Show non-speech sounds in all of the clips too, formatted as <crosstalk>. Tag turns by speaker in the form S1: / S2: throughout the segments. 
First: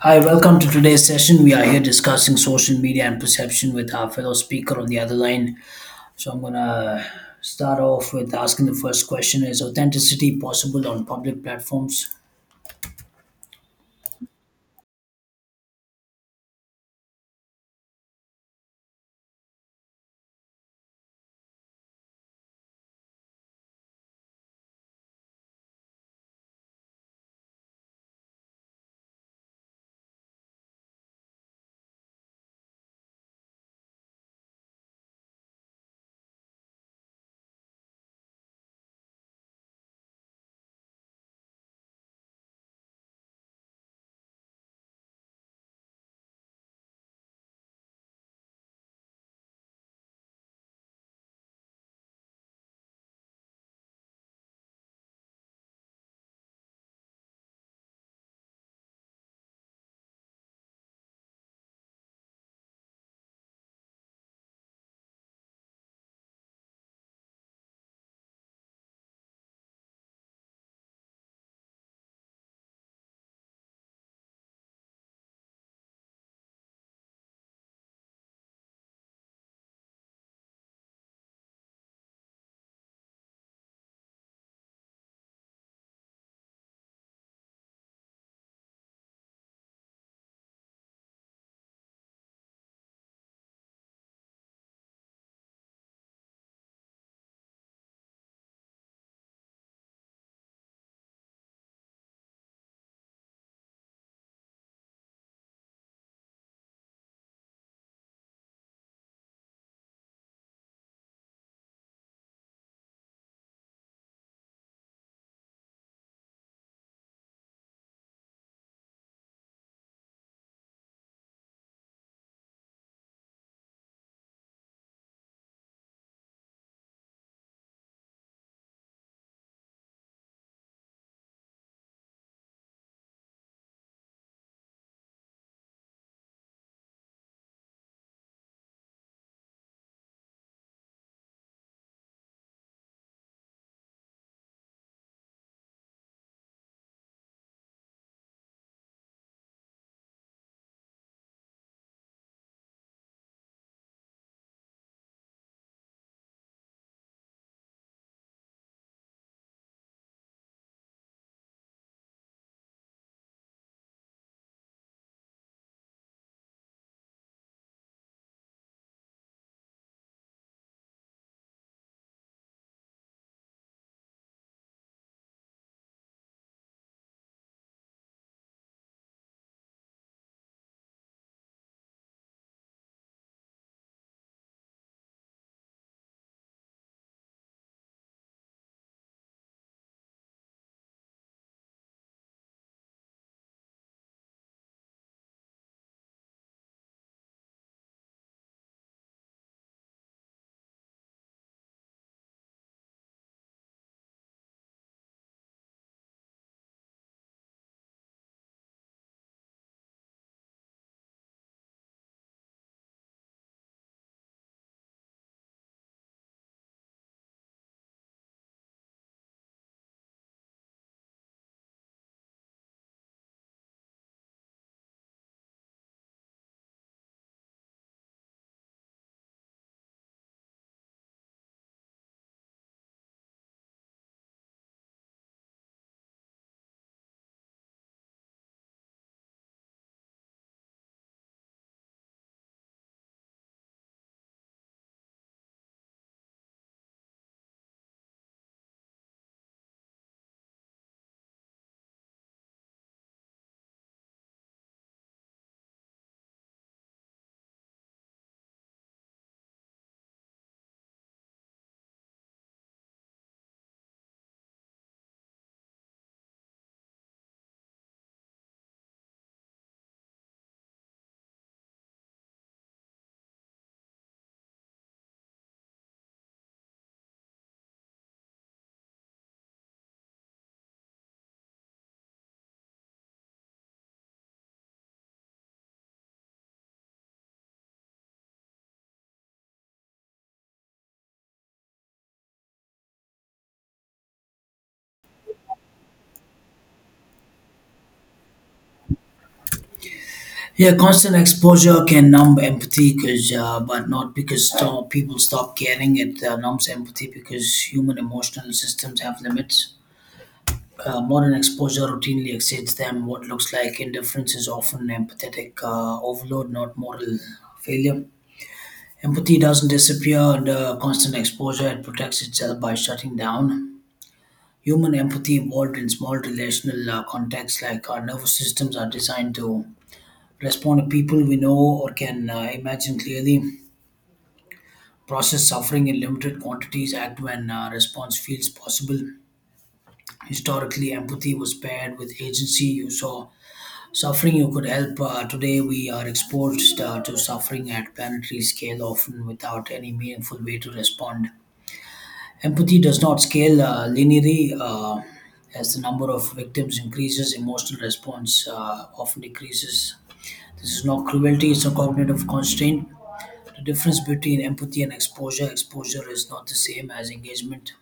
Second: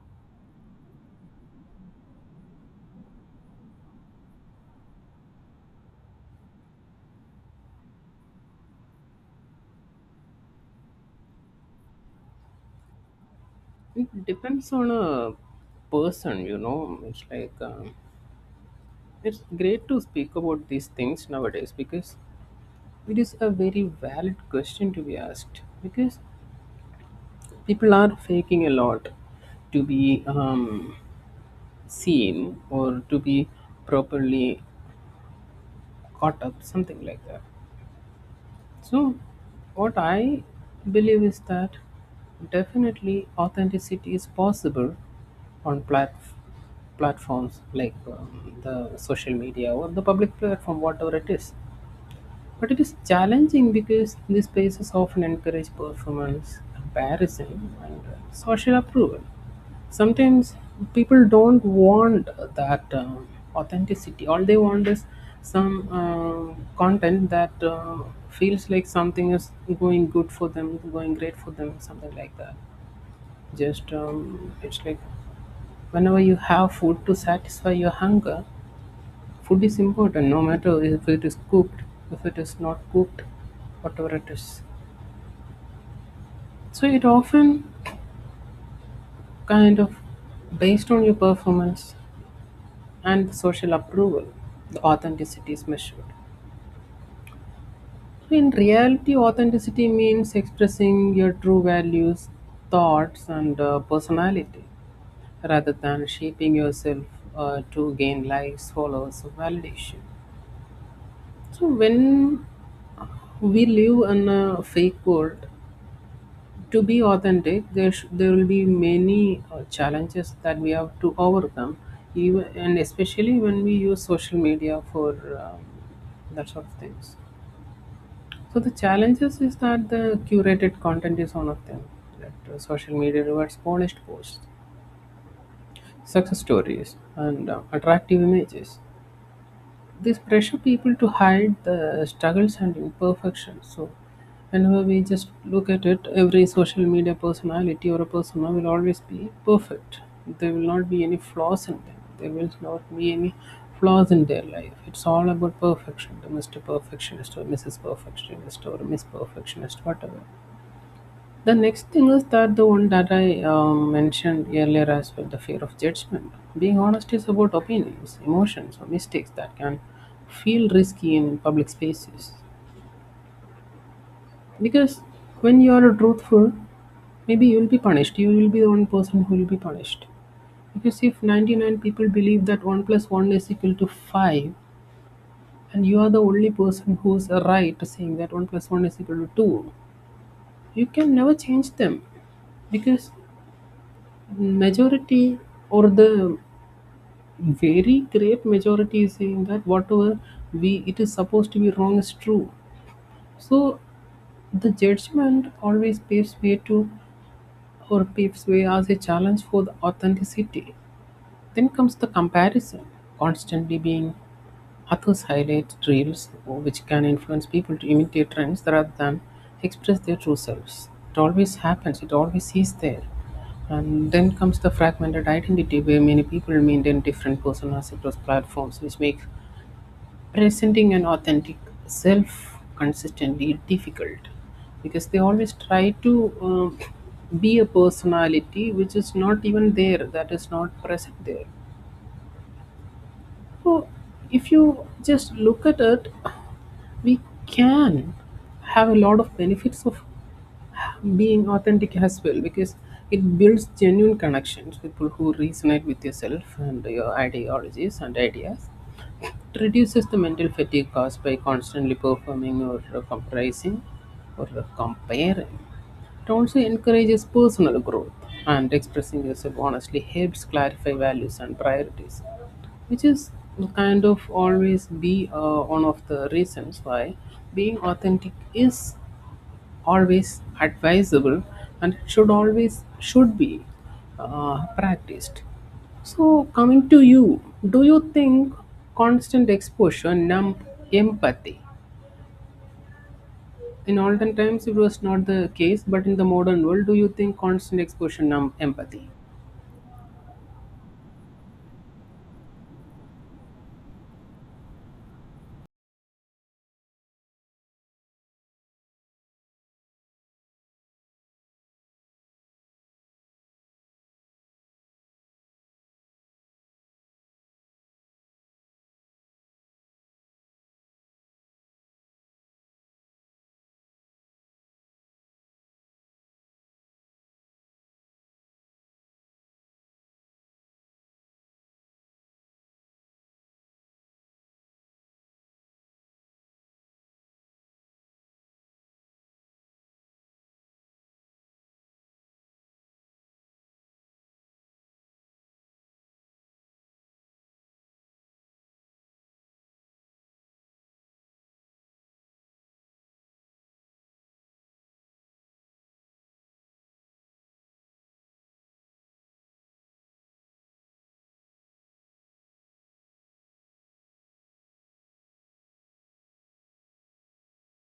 S1: Hi, welcome to today's session. We are here discussing social media and perception with our fellow speaker on the other line. So I'm gonna start off with asking the first question: Is authenticity possible on public platforms?
S2: It depends on a person, you know. It's like it's great to speak about these things nowadays because it is a very valid question to be asked because people are faking a lot to be seen or to be properly caught up, something like that. So, what I believe is that definitely authenticity is possible on platforms like the social media or the public platform, whatever it is. But it is challenging because these spaces often encourage performance, comparison, and social approval. Sometimes people don't want that authenticity. All they want is some content that feels like something is going good for them, going great for them, something like that. Just it's like whenever you have food to satisfy your hunger, food is important. No matter if it is cooked, if it is not cooked, whatever it is. So it often kind of based on your performance and social approval, the authenticity is measured. So in reality, authenticity means expressing your true values, thoughts, and personality, rather than shaping yourself to gain likes, followers, or validation. So, when we live in a fake world, to be authentic, there, there will be many challenges that we have to overcome, even, and especially when we use social media for that sort of things. So, the challenges is that the curated content is one of them, that social media rewards polished posts, success stories, and attractive images. This pressure people to hide the struggles and imperfections. So, whenever we just look at it, every social media personality or a persona will always be perfect. There will not be any flaws in them. There will not be any flaws in their life. It's all about perfection. The Mr. Perfectionist or Mrs. Perfectionist or Miss Perfectionist, whatever. The next thing is that the one that I mentioned earlier as well, the fear of judgment. Being honest is about opinions, emotions, or mistakes that can feel risky in public spaces. Because when you are truthful, maybe you will be punished. You will be the one person who will be punished. Because if 99 people believe that 1 plus 1 is equal to 5, and you are the only person who is right saying that 1 plus 1 is equal to 2, you can never change them. Because majority or the very great majority is saying that whatever we it is supposed to be wrong is true. So the judgment always paves way to, or paves way as a challenge for the authenticity. Then comes the comparison, constantly being. Authors highlight traits which can influence people to imitate trends rather than express their true selves. It always happens, it always is there. And then comes the fragmented identity where many people maintain different personas across platforms, which makes presenting an authentic self consistently difficult because they always try to be a personality which is not even there, that is not present there. So if you just look at it, we can have a lot of benefits of being authentic as well because it builds genuine connections, people who resonate with yourself and your ideologies and ideas. It reduces the mental fatigue caused by constantly performing or comprising or comparing. It also encourages personal growth, and expressing yourself honestly helps clarify values and priorities, which is kind of always be one of the reasons why being authentic is always advisable and should always should be practiced. So, coming to you, do you think constant exposure numb empathy? In olden times it was not the case, but in the modern world, do you think constant exposure numb empathy?
S1: Yeah, constant exposure can numb empathy, because but not because people stop caring. It numbs empathy because human emotional systems have limits. Modern exposure routinely exceeds them. What looks like indifference is often empathetic overload, not moral failure. Empathy doesn't disappear under constant exposure, it protects itself by shutting down. Human empathy evolved in small relational contexts, like our nervous systems are designed to respond to people we know or can imagine clearly, process suffering in limited quantities, act when response feels possible. Historically, empathy was paired with agency. You saw suffering you could help. Today, we are exposed to suffering at planetary scale, often without any meaningful way to respond. Empathy does not scale linearly. As the number of victims increases, emotional response often decreases. This is not cruelty, it's a cognitive constraint. The difference between empathy and exposure is not the same as engagement.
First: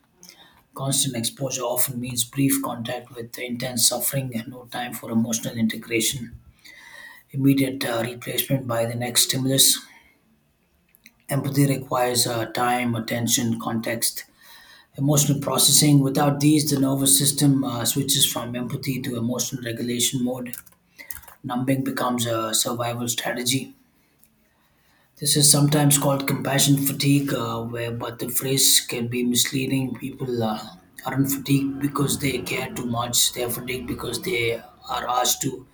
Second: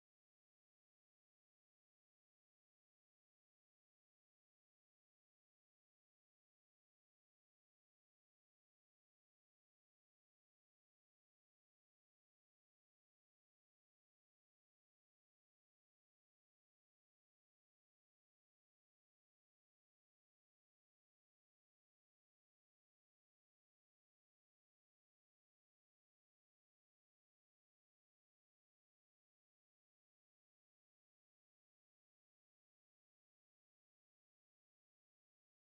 S1: Constant exposure often means brief contact with intense suffering and no time for emotional integration. Immediate replacement by the next stimulus. Empathy requires time, attention, context, emotional processing. Without these, the nervous system switches from empathy to emotional regulation mode. Numbing becomes a survival strategy. This is sometimes called compassion fatigue, where but the phrase can be misleading. People aren't fatigued because they care too much. They're fatigued because they are asked to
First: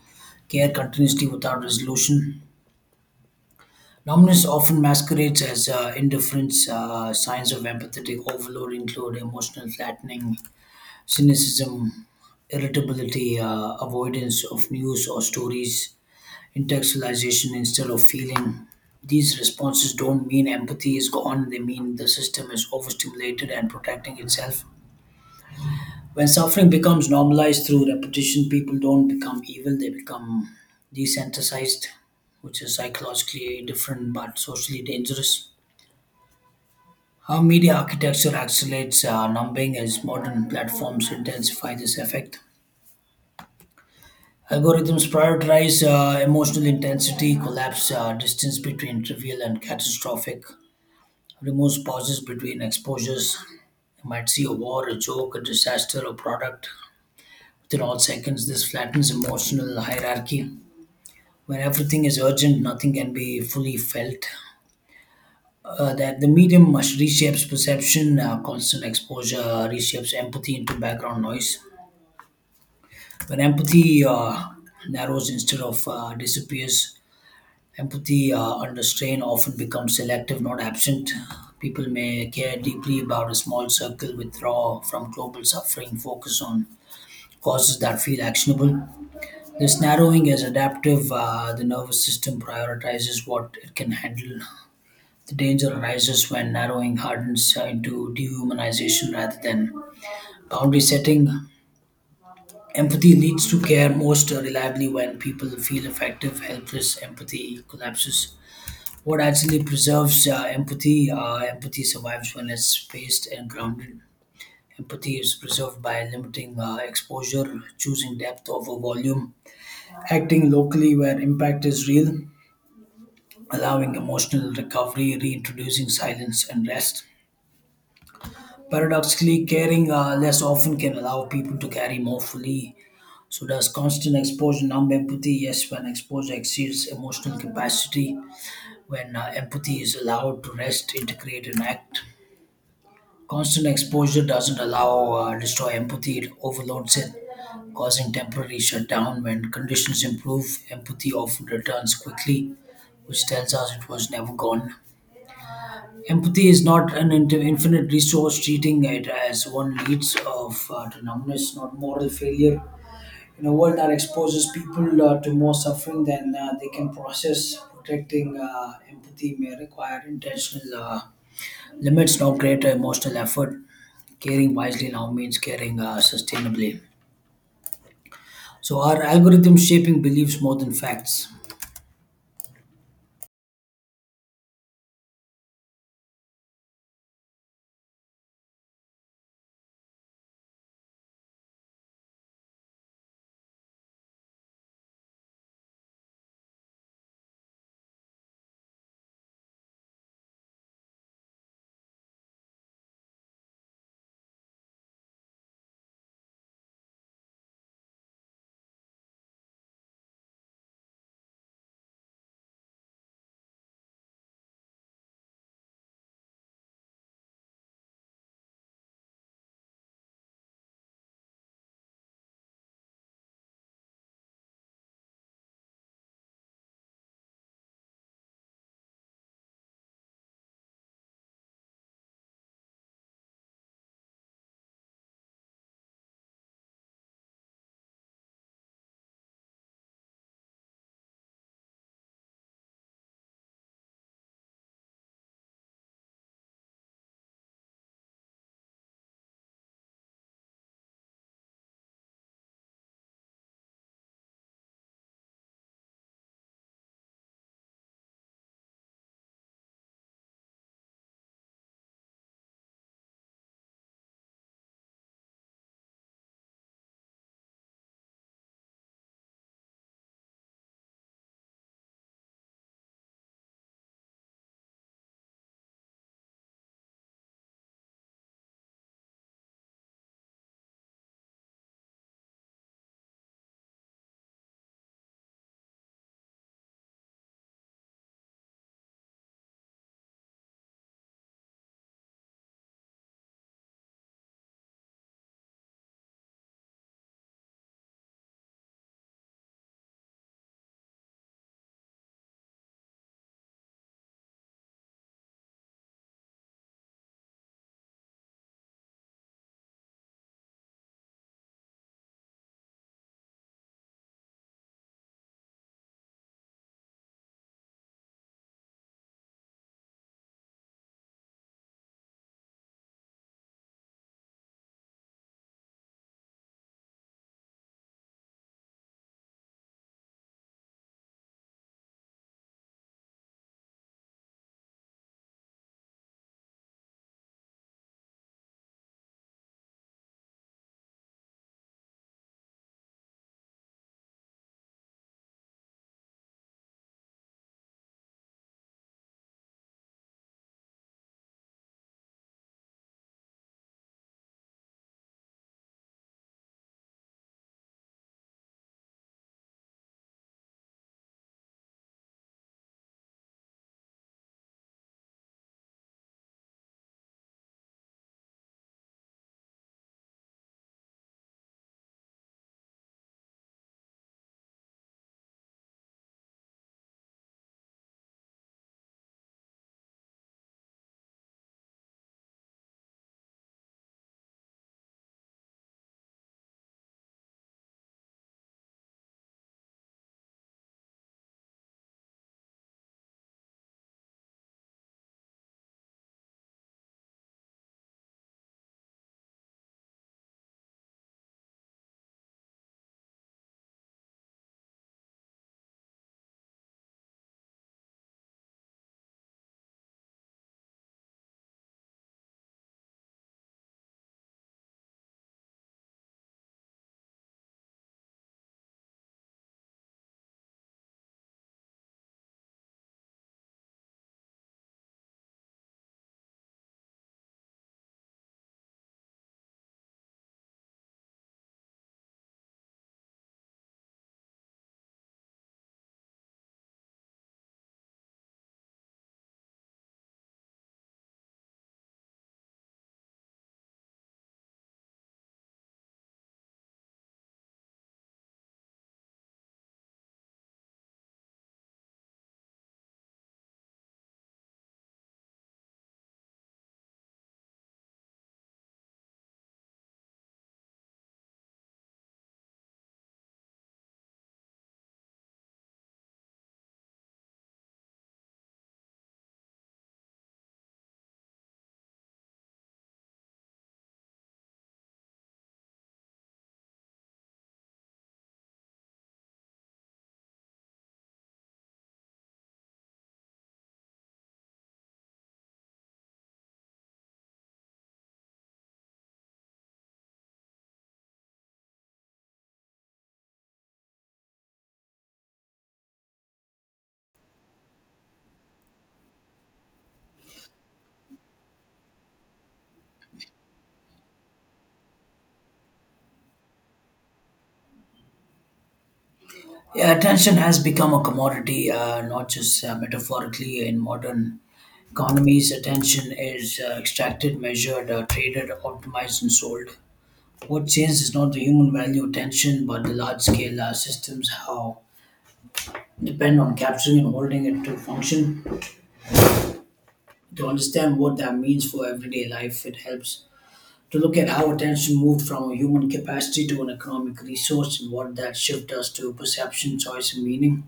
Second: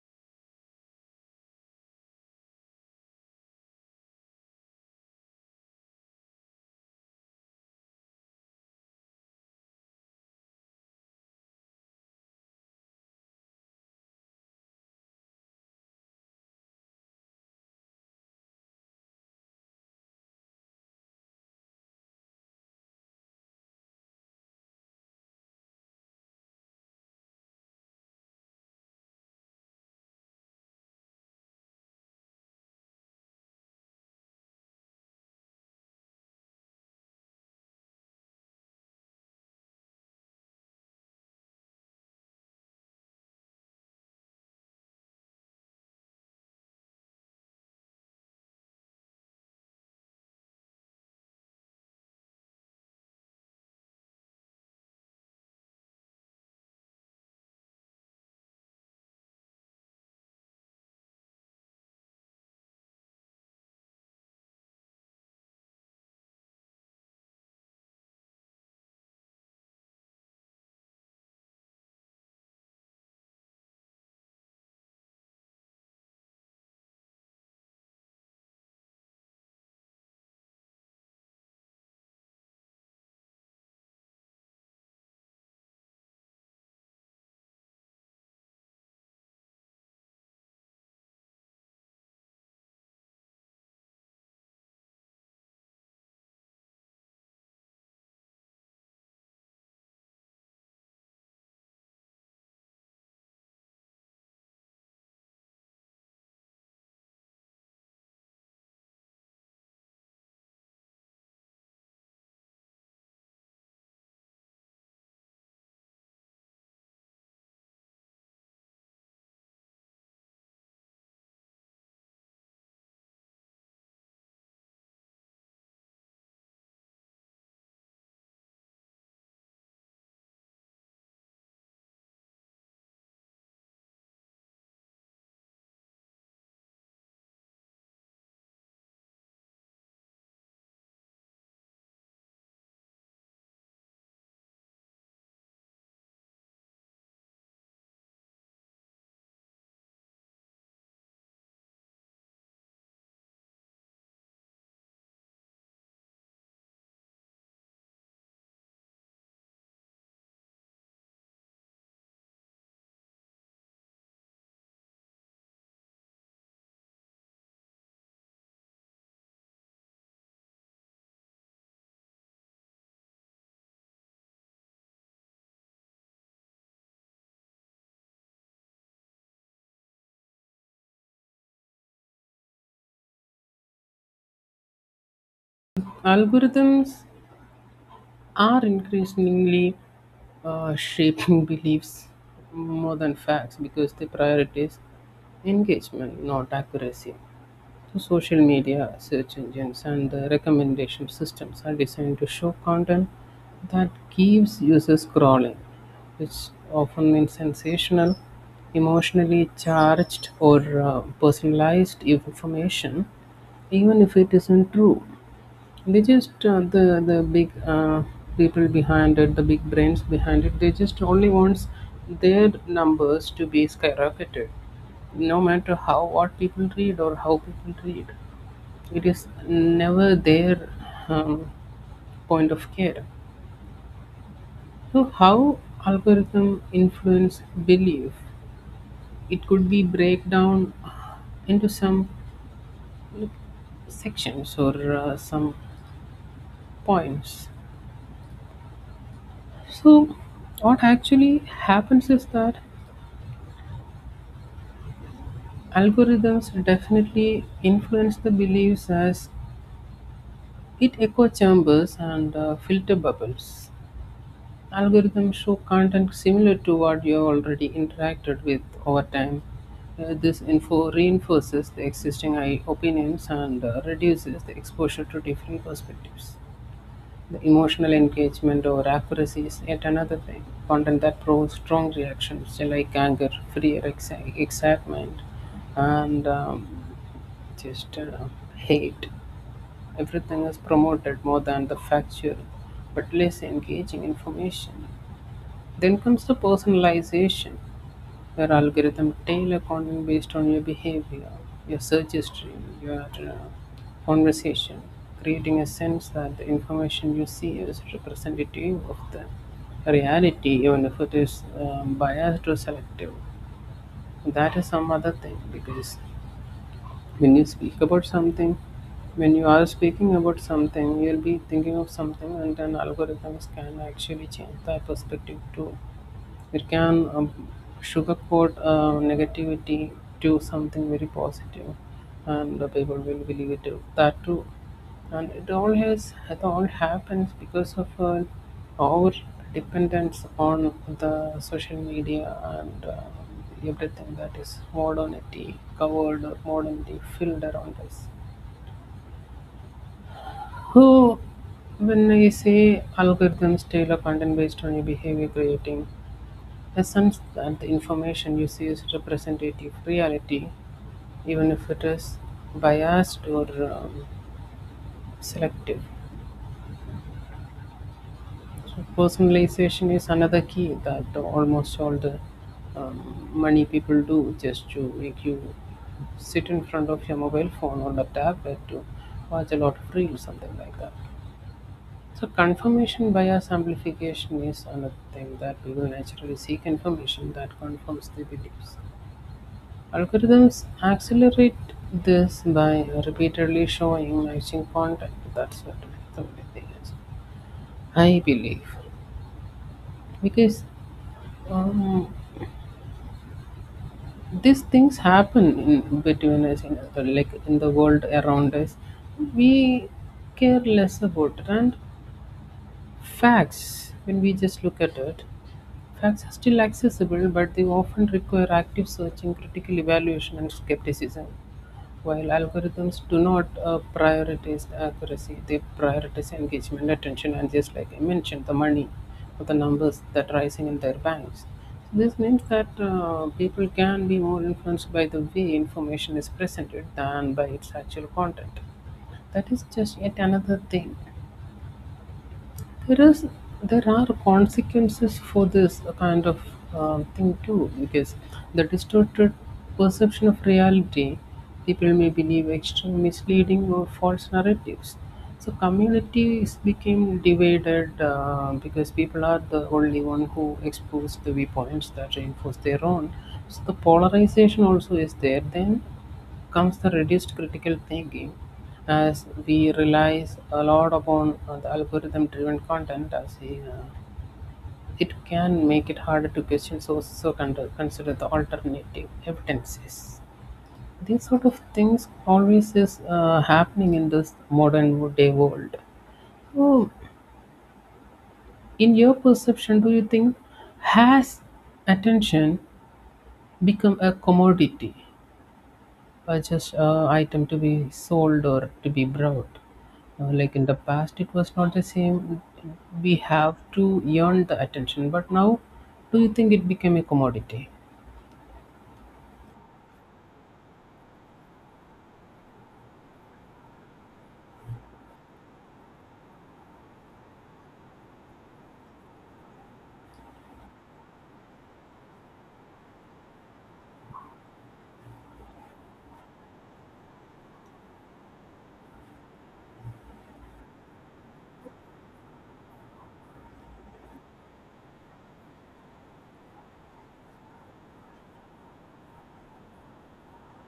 S1: care continuously without resolution. Numbness often masquerades as indifference. Signs of empathetic overload include emotional flattening, cynicism, irritability, avoidance of news or stories, intellectualization instead of feeling. These responses don't mean empathy is gone, they mean the system is overstimulated and protecting itself. When suffering becomes normalized through repetition, people don't become evil, they become desensitized, which is psychologically different but socially dangerous. How media architecture accelerates numbing as modern platforms intensify this effect. Algorithms prioritize emotional intensity, collapse distance between trivial and catastrophic, removes pauses between exposures. You might see a war, a joke, a disaster, a product. Within all seconds, this flattens emotional hierarchy. When everything is urgent, nothing can be fully felt. That the medium must reshapes perception, constant exposure reshapes empathy into background noise. When empathy narrows instead of disappears, empathy under strain often becomes selective, not absent. People may care deeply about a small circle, withdraw from global suffering, focus on causes that feel actionable. This narrowing is adaptive. The nervous system prioritizes what it can handle. The danger arises when narrowing hardens into dehumanization rather than boundary setting. Empathy leads to care most reliably when people feel effective, helpless. Empathy collapses. What actually preserves empathy? Empathy survives when it's spaced and grounded. Empathy is preserved by limiting exposure, choosing depth over volume, acting locally where impact is real, allowing emotional recovery, reintroducing silence and rest. Paradoxically, caring less often can allow people to carry more fully. So, does constant exposure numb empathy? Yes, when exposure exceeds emotional capacity, when empathy is allowed to rest, integrate, and act. Constant exposure doesn't allow or destroy empathy, it overloads it, causing temporary shutdown. When conditions improve, empathy often returns quickly, which tells us it was never gone. Empathy is not an infinite resource, treating it as one leads of to numbness, not moral failure. In a world that exposes people to more suffering than they can process, protecting empathy may require intentional. Limits now create emotional effort. Caring wisely now means caring sustainably. So our algorithms shaping beliefs more than facts.
S2: Algorithms are increasingly shaping <laughs> beliefs more than facts because they prioritize engagement, not accuracy. So social media, search engines, and the recommendation systems are designed to show content that keeps users scrolling, which often means sensational, emotionally charged, or personalized information, even if it isn't true. They just the big people behind it, the big brains behind it, they just only wants their numbers to be skyrocketed, no matter how what people read or how people read. It is never their um, point of care. So how algorithm influence belief? It could be break down into some sections or some points. So what actually happens is that algorithms definitely influence the beliefs as it echo chambers and filter bubbles. Algorithms show content similar to what you have already interacted with over time. This info reinforces the existing opinions and reduces the exposure to different perspectives. The emotional engagement or accuracy is yet another thing. Content that provokes strong reactions like anger, fear, excitement, and just hate. Everything is promoted more than the factual but less engaging information. Then comes the personalization, where algorithm tailor content based on your behavior, your search history, your conversation, creating a sense that the information you see is representative of the reality, even if it is biased or selective. That is some other thing because when you speak about something, when you are speaking about something, you'll be thinking of something, and then algorithms can actually change that perspective too. It can sugarcoat negativity to something very positive, and the people will believe it too, that too. And it all happens because of our dependence on the social media and everything that is modernity covered or modernity filled around us. Who, when I say algorithms tailor content based on your behavior creating, assumes that the information you see is representative reality, even if it is biased or um, selective. So personalization is another key that almost all the money people do just to make you sit in front of your mobile phone or the tablet to watch a lot of reels, something like that. So confirmation bias amplification is another thing, that we will naturally seek information that confirms the beliefs. Algorithms accelerate this by repeatedly showing matching content. That's what the only thing is, I believe, because um, these things happen in between us, in the, like in the world around us. We care less about it, and facts, when we just look at it, facts are still accessible, but they often require active searching, critical evaluation, and skepticism. While algorithms do not prioritize accuracy, they prioritize engagement, attention, and just like I mentioned, the money or the numbers that are rising in their banks. So this means that people can be more influenced by the way information is presented than by its actual content. That is just yet another thing. There is there are consequences for this kind of thing too, because the distorted perception of reality, people may believe extreme misleading or false narratives. So communities became divided because people are the only one who expose the viewpoints that reinforce their own. So the polarization also is there. Then comes the reduced critical thinking, as we relies a lot upon the algorithm driven content. It can make it harder to question sources or consider the alternative evidences. These sort of things always is happening in this modern day world. So, in your perception, do you think has attention become a commodity, just item to be sold or to be brought? Like in the past, it was not the same. We have to earn the attention, but now, do you think it became a commodity?
S1: Yeah, attention has become a commodity, not just metaphorically in modern economies. Attention is extracted, measured, traded, optimized, and sold. What changes is not the human value attention, but the large-scale systems how depend on capturing and holding it to function. To understand what that means for everyday life, it helps to look at how attention moved from a human capacity to an economic resource and what that shift does to perception, choice, and meaning.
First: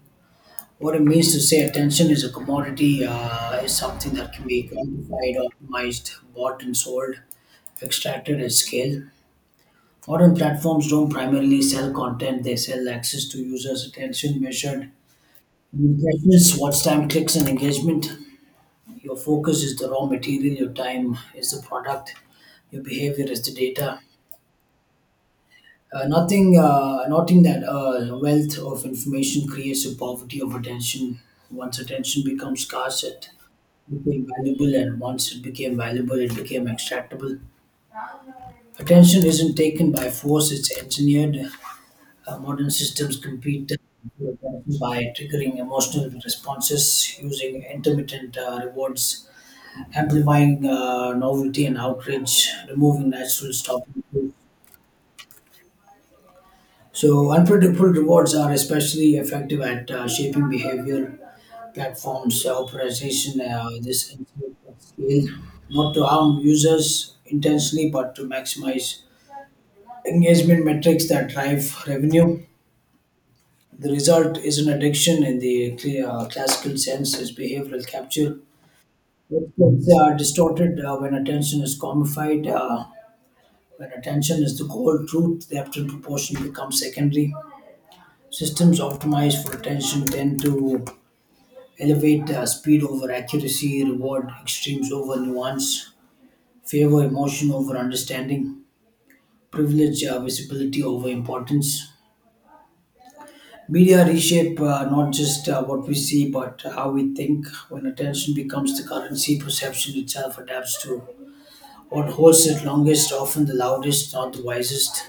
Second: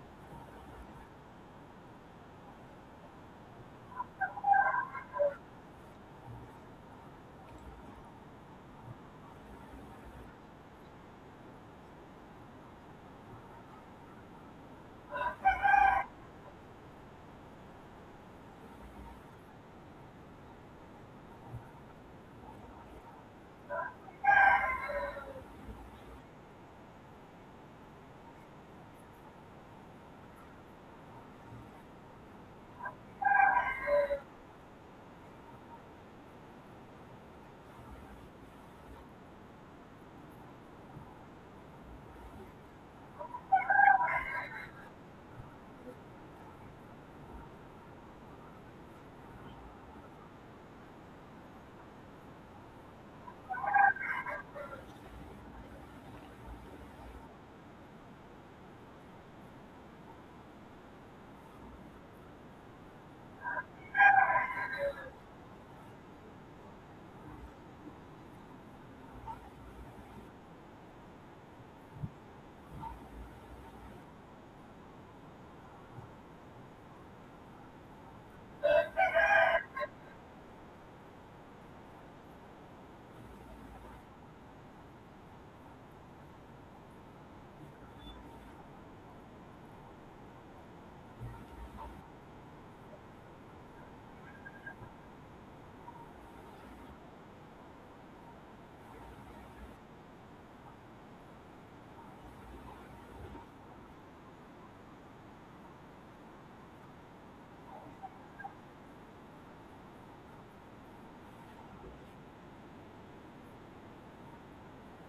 S1: What it means to say attention is a commodity is something that can be quantified, optimized, bought and sold, extracted at scale. Modern platforms don't primarily sell content, they sell access to users' attention measured in impressions, watch time, clicks, and engagement. Your focus is the raw material, your time is the product, your behavior is the data. Nothing, Noting that wealth of information creates a poverty of attention. Once attention becomes scarce, it became valuable, and once it became valuable, it became extractable. Attention isn't taken by force, it's engineered. Modern systems compete for attention by triggering emotional responses, using intermittent rewards, amplifying novelty and outrage, removing natural stopping. So, unpredictable rewards are especially effective at shaping behavior. Platforms, optimization, this includes at scale, not to harm users intentionally, but to maximize engagement metrics that drive revenue. The result is an addiction in the clear, classical sense, is behavioral capture. It gets distorted when attention is commodified. When attention is the core truth, the absolute proportion becomes secondary. Systems optimized for attention tend to elevate speed over accuracy, reward extremes over nuance, favor emotion over understanding, privilege visibility over importance. Media reshape not just what we see but how we think. When attention becomes the currency, perception itself adapts to what holds it longest, often the loudest, not the wisest.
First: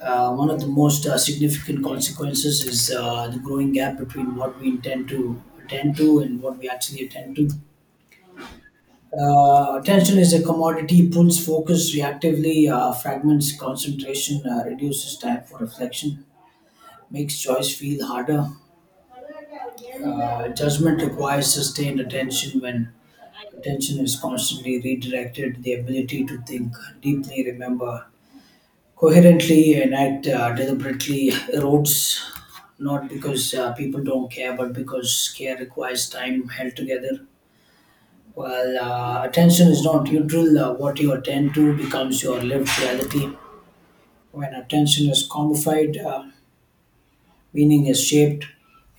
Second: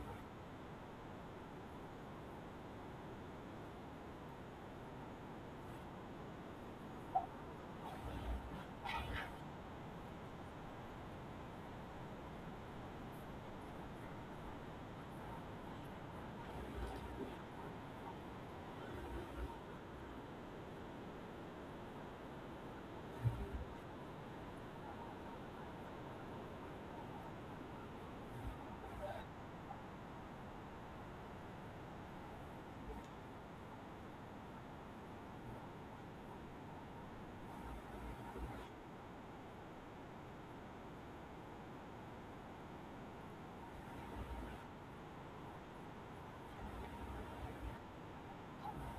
S1: One of the most significant consequences is the growing gap between what we intend to attend to and what we actually attend to. Attention is a commodity, pulls focus reactively, fragments concentration, reduces time for reflection, makes choice feel harder. Judgment requires sustained attention when attention is constantly redirected. The ability to think deeply, remember, coherently and act deliberately erodes not because people don't care but because care requires time held together while attention is not neutral. What you attend to becomes your lived reality when attention is commodified, meaning is shaped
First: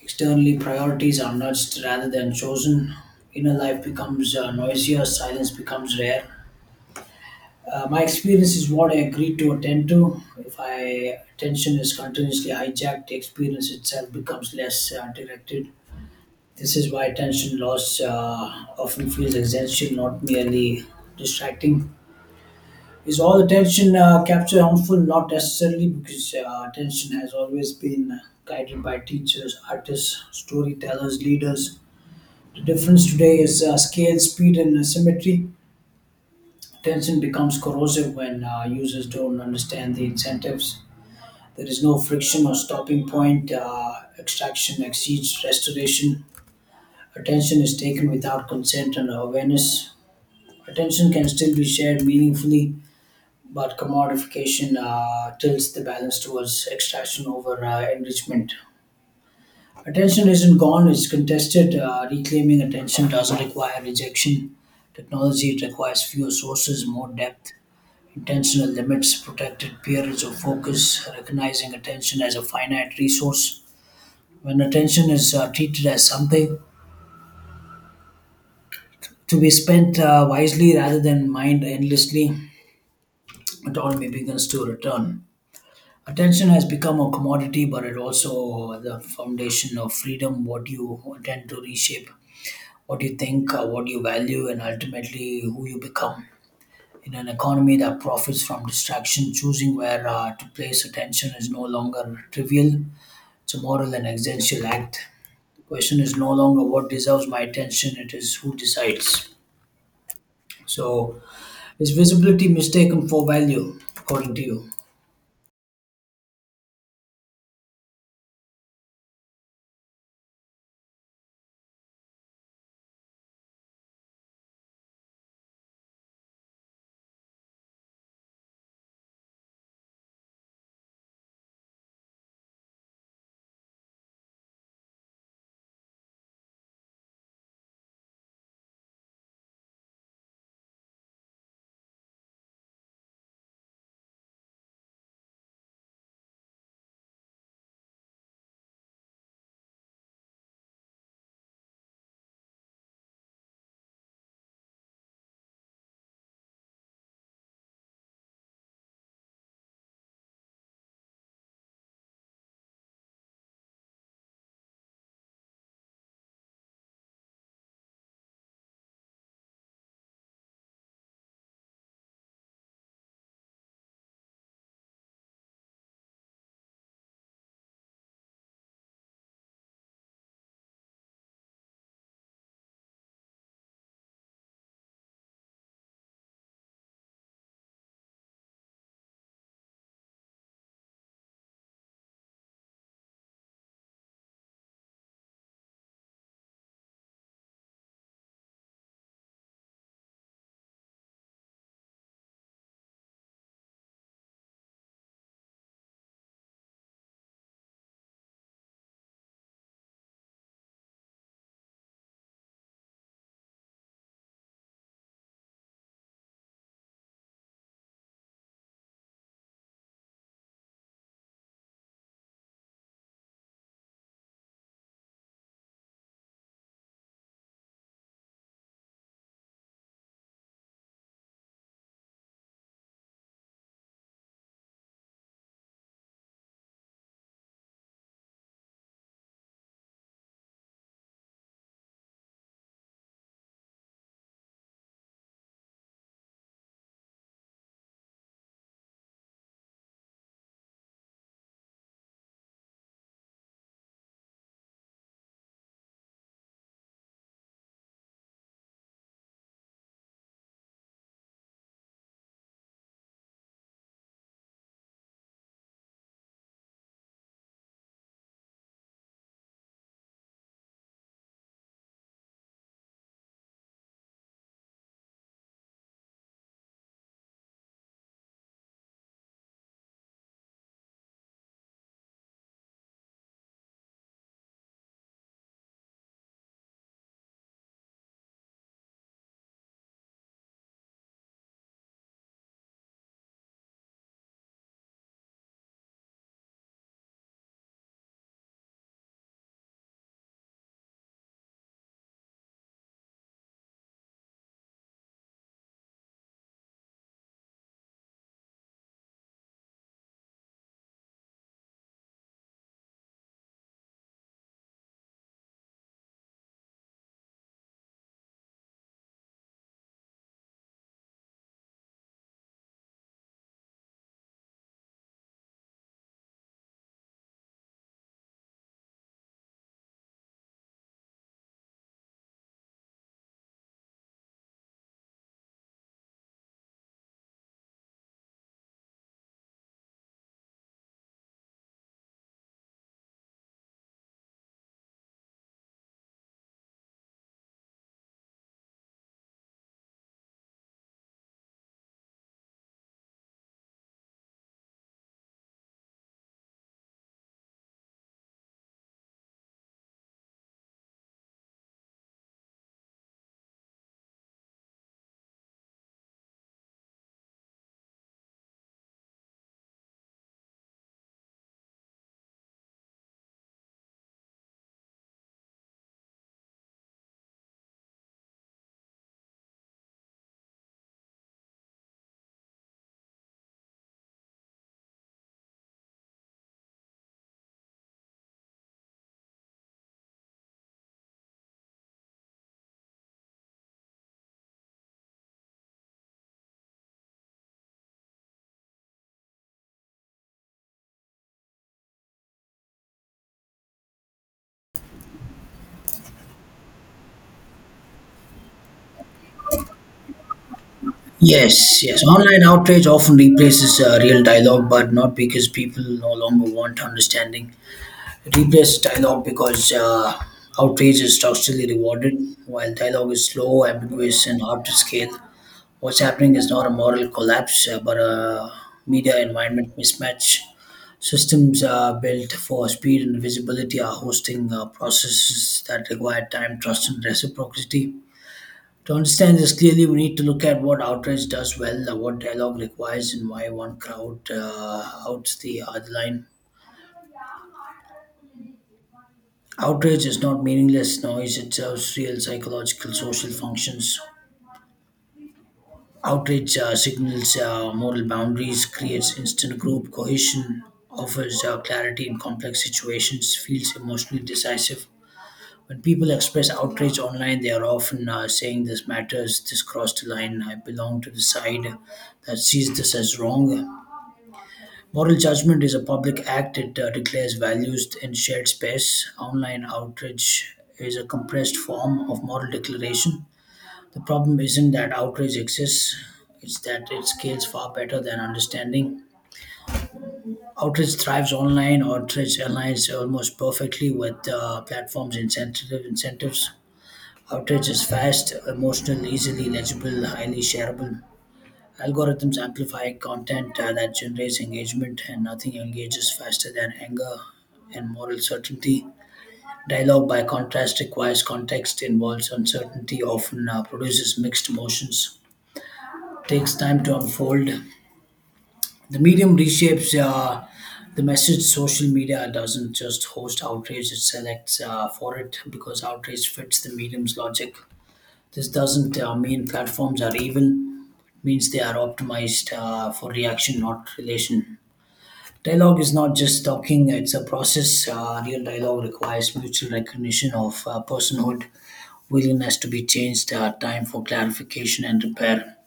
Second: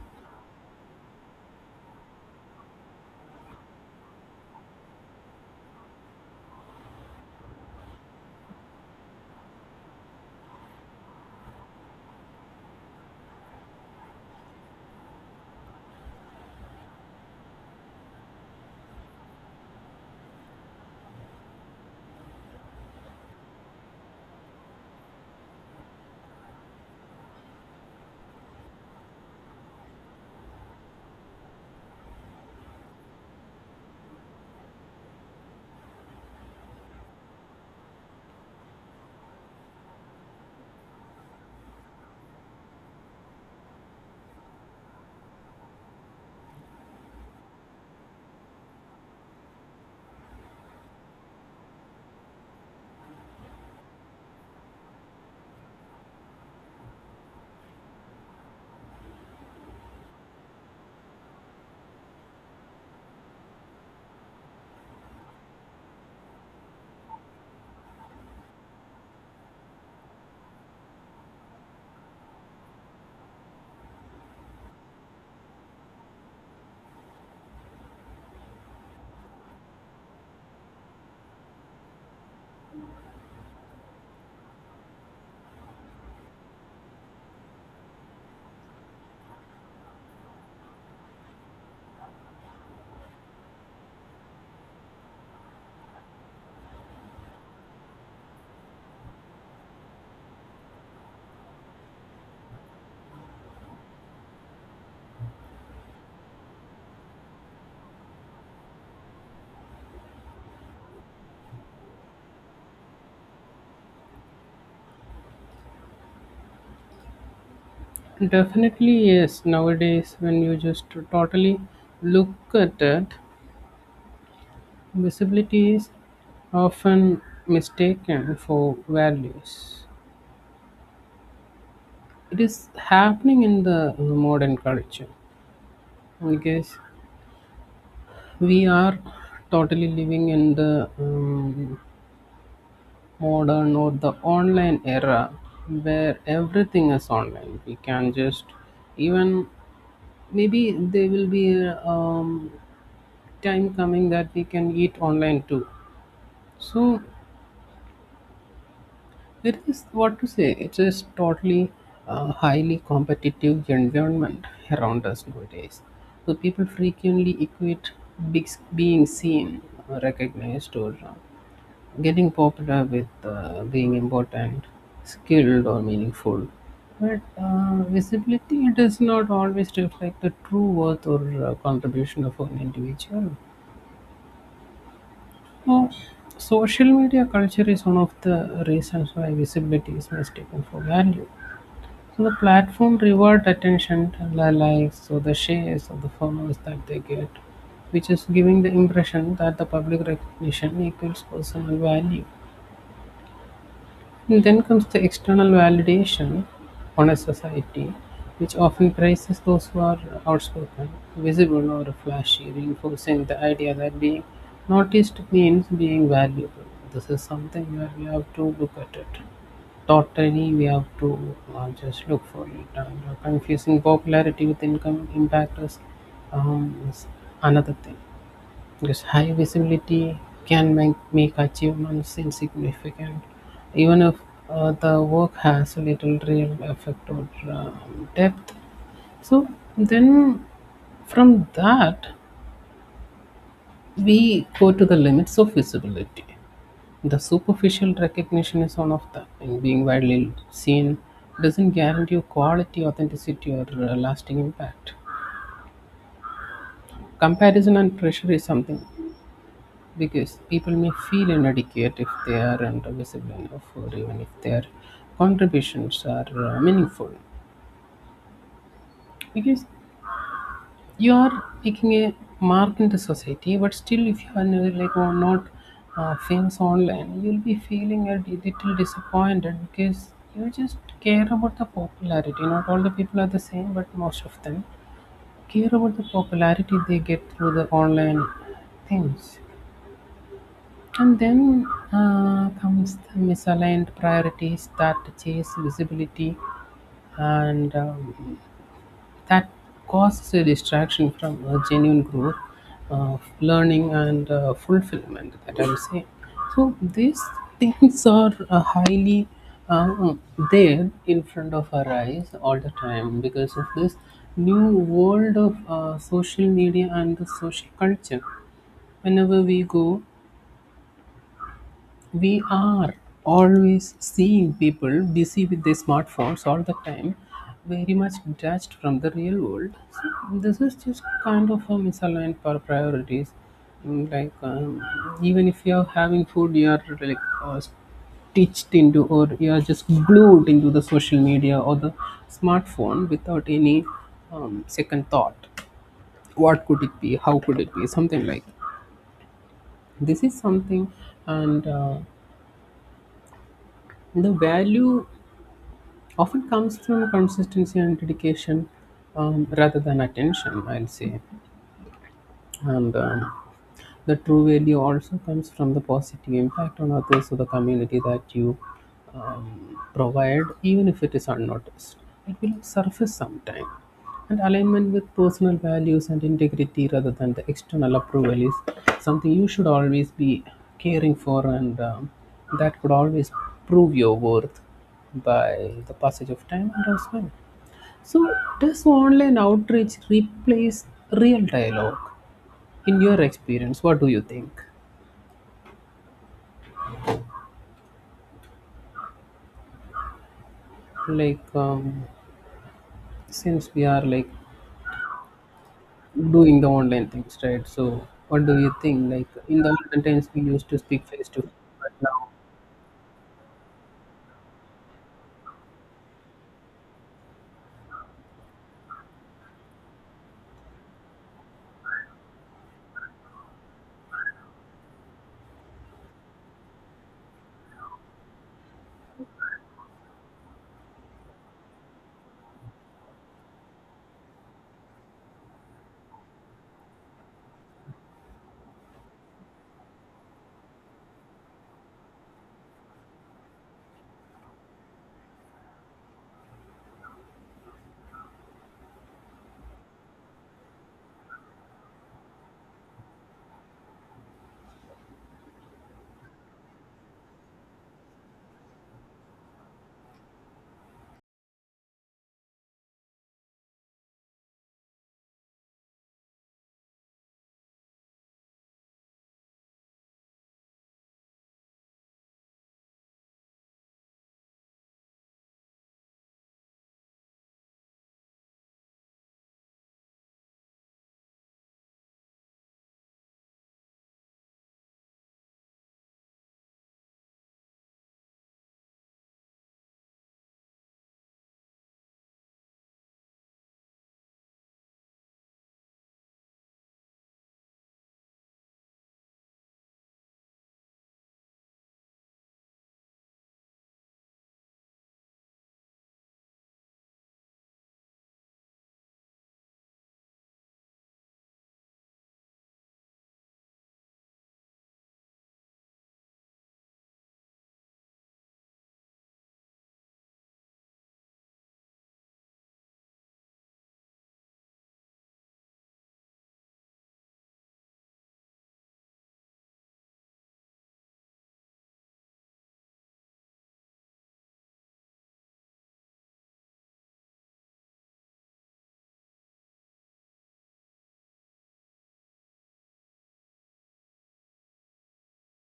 S1: externally, priorities are nudged rather than chosen, inner life becomes noisier, silence becomes rare. My experience is what I agreed to attend to. If my attention is continuously hijacked, the experience itself becomes less directed. This is why attention loss often feels essential, not merely distracting. Is all attention capture harmful? Not necessarily, because attention has always been guided by teachers, artists, storytellers, leaders. The difference today is scale, speed, and symmetry. Tension becomes corrosive when users don't understand the incentives. There is no friction or stopping point. Extraction exceeds restoration. Attention is taken without consent and awareness. Attention can still be shared meaningfully, but commodification tilts the balance towards extraction over enrichment. Attention isn't gone, it's contested. Reclaiming attention doesn't require rejection. Technology it requires fewer sources, more depth. Intentional limits protected periods of focus, recognizing attention as a finite resource. When attention is treated as something to be spent wisely rather than mined endlessly, autonomy begins to return. Attention has become a commodity, but it also the foundation of freedom. What you tend to reshape, what you think, what you value, and ultimately who you become. In an economy that profits from distraction, choosing where to place attention is no longer trivial. It's a moral and existential act. The question is no longer what deserves my attention, it is who decides. So, is visibility mistaken for value, according to you?
S2: Definitely, yes. Nowadays, when you just totally look at it, visibility is often mistaken for values. It is happening in the modern culture, I guess. We are totally living in the modern or the online era where everything is online. We can just even maybe there will be a time coming that we can eat online too. So it is what to say. It is totally highly competitive environment around us nowadays. So people frequently equate big, being seen, recognized, or getting popular with being important, skilled, or meaningful. But visibility does not always reflect the true worth or contribution of an individual. So, social media culture is one of the reasons why visibility is mistaken for value. So, the platform reward attention, the likes, or the shares, or the followers that they get, which is giving the impression that the public recognition equals personal value. And then comes the external validation on a society, which often praises those who are outspoken, visible, or flashy, reinforcing the idea that being noticed means being valuable. This is something where we have to look at it. Totally, we have to just look for it. And confusing popularity with income impact is another thing. Because high visibility can make achievements insignificant, even if the work has little real effect or depth. So then, from that, we go to the limits of visibility. The superficial recognition is one of that, and being widely seen doesn't guarantee you quality, authenticity, or lasting impact. Comparison and pressure is something because people may feel inadequate if they aren't visible enough, or even if their contributions are meaningful. Because you are making a mark in the society, but still if you are like or not famous online, you'll be feeling a little disappointed because you just care about the popularity. Not all the people are the same, but most of them care about the popularity they get through the online things. And then comes the misaligned priorities that chase visibility and that causes a distraction from genuine growth, learning, and fulfillment, that I would say. So these things are highly um, there in front of our eyes all the time because of this new world of social media and the social culture. Whenever we go, we are always seeing people busy with their smartphones all the time, very much detached from the real world. So this is just kind of a misaligned priorities. Like even if you're having food, you're like uh, stitched into or you're just glued into the social media or the smartphone without any second thought. What could it be? How could it be? Something like that. This is something, and the value often comes from consistency and dedication rather than attention, I'll say. And the true value also comes from the positive impact on others or the community that you provide, even if it is unnoticed. It will surface sometime. And alignment with personal values and integrity rather than the external approval is something you should always be caring for, and that could always prove your worth by the passage of time and as well. So, does online outreach replace real dialogue? In your experience, what do you think? Like since we are like doing the online things, right? So what do you think? Like in the olden times we used to speak face to face,
S1: Yes,
S2: but
S1: yes.
S2: now
S1: Online outrage often replaces real dialogue, but not because people no longer want understanding. It replaces dialogue because outrage is structurally rewarded, while dialogue is slow, ambiguous, and hard to scale. What's happening is not a moral collapse, but a media environment mismatch. Systems built for speed and visibility are hosting processes that require time, trust, and reciprocity. To understand this clearly, we need to look at what outrage does well, what dialogue requires, and why one crowd outs the other line. Outrage is not meaningless noise, it serves real psychological, social functions. Outrage signals moral boundaries, creates instant group cohesion, offers clarity in complex situations, feels emotionally decisive. When people express outrage online, they are often saying this matters, this crossed the line, I belong to the side that sees this as wrong. Moral judgment is a public act, it declares values in shared space. Online outrage is a compressed form of moral declaration. The problem isn't that outrage exists, it's that it scales far better than understanding. Outrage thrives online, outrage aligns almost perfectly with platforms' incentives. Outrage is fast, emotional, easily legible, highly shareable. Algorithms amplify content that generates engagement, and nothing engages faster than anger and moral certainty. Dialogue, by contrast, requires context, involves uncertainty, often produces mixed emotions, takes time to unfold. The medium reshapes the message. Social media doesn't just host outrage, it selects for it because outrage fits the medium's logic. This doesn't mean platforms are evil, means they are optimized for reaction, not relation. Dialogue is not just talking, it's a process. Real dialogue requires mutual recognition of personhood, willingness to be changed, time for clarification and repair,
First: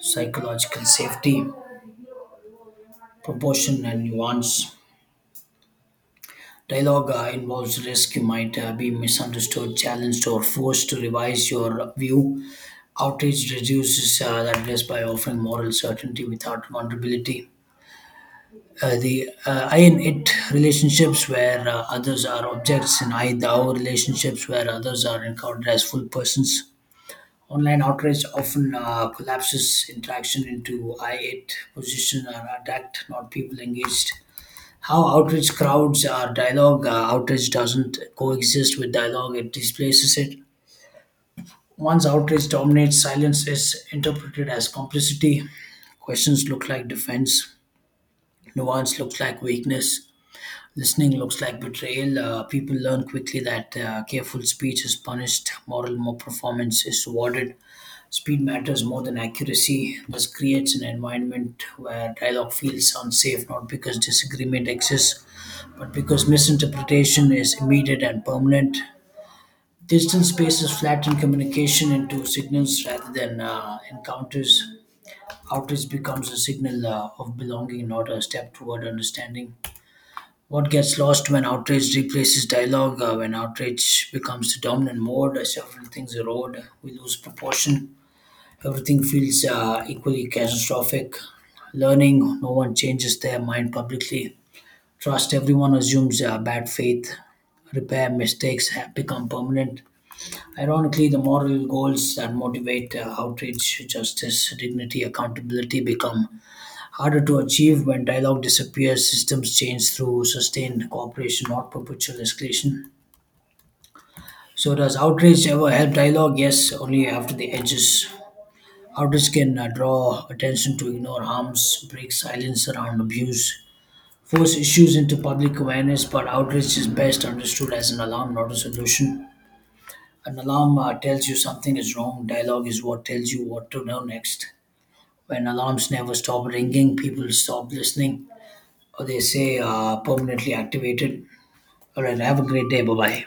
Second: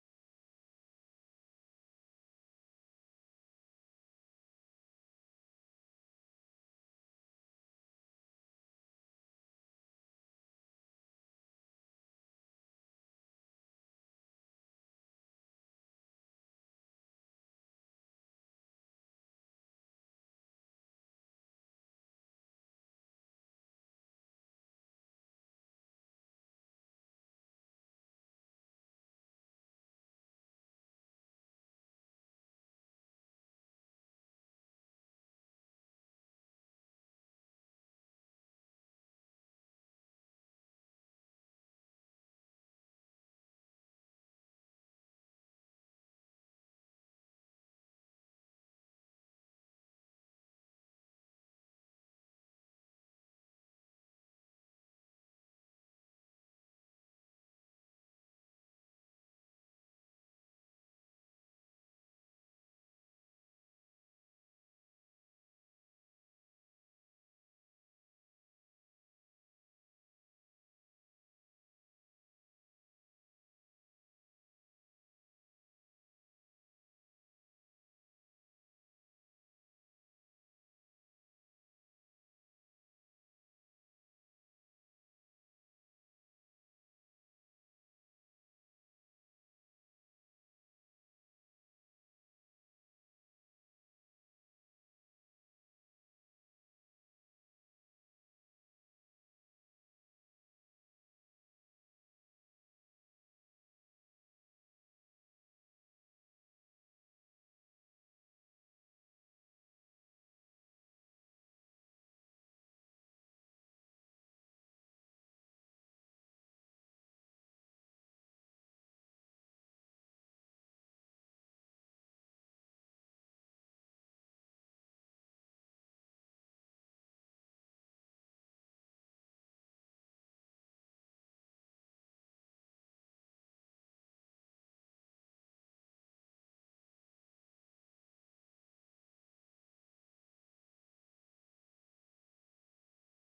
S1: psychological safety, proportion and nuance. Dialogue involves risk. You might be misunderstood, challenged, or forced to revise your view. Outreach reduces that risk by offering moral certainty without vulnerability. The I and it relationships where others are objects and I thou relationships where others are encountered as full persons. Online outrage often collapses interaction into I it position or attacked, not people engaged. How outrage crowds are dialogue, outrage doesn't coexist with dialogue, it displaces it. Once outrage dominates, silence is interpreted as complicity. Questions look like defense, nuance looks like weakness, listening looks like betrayal. People learn quickly that careful speech is punished, performance is rewarded. Speed matters more than accuracy. This creates an environment where dialogue feels unsafe, not because disagreement exists, but because misinterpretation is immediate and permanent. Digital spaces flatten communication into signals rather than encounters. Outreach becomes a signal of belonging, not a step toward understanding. What gets lost when outrage replaces dialogue, when outrage becomes the dominant mode, several things erode, we lose proportion. Everything feels equally catastrophic. Learning, no one changes their mind publicly. Trust, everyone assumes bad faith. Repair mistakes have become permanent. Ironically, the moral goals that motivate outreach, justice, dignity, accountability become harder to achieve when dialogue disappears, systems change through sustained cooperation, not perpetual escalation. So, does outreach ever help dialogue? Yes, only after the edges. Outreach can draw attention to ignore harms, break silence around abuse, force issues into public awareness, but outreach is best understood as an alarm, not a solution. An alarm tells you something is wrong. Dialogue is what tells you what to do next. When alarms never stop ringing, people stop listening, or they say permanently activated. All right, have a great day. Bye bye.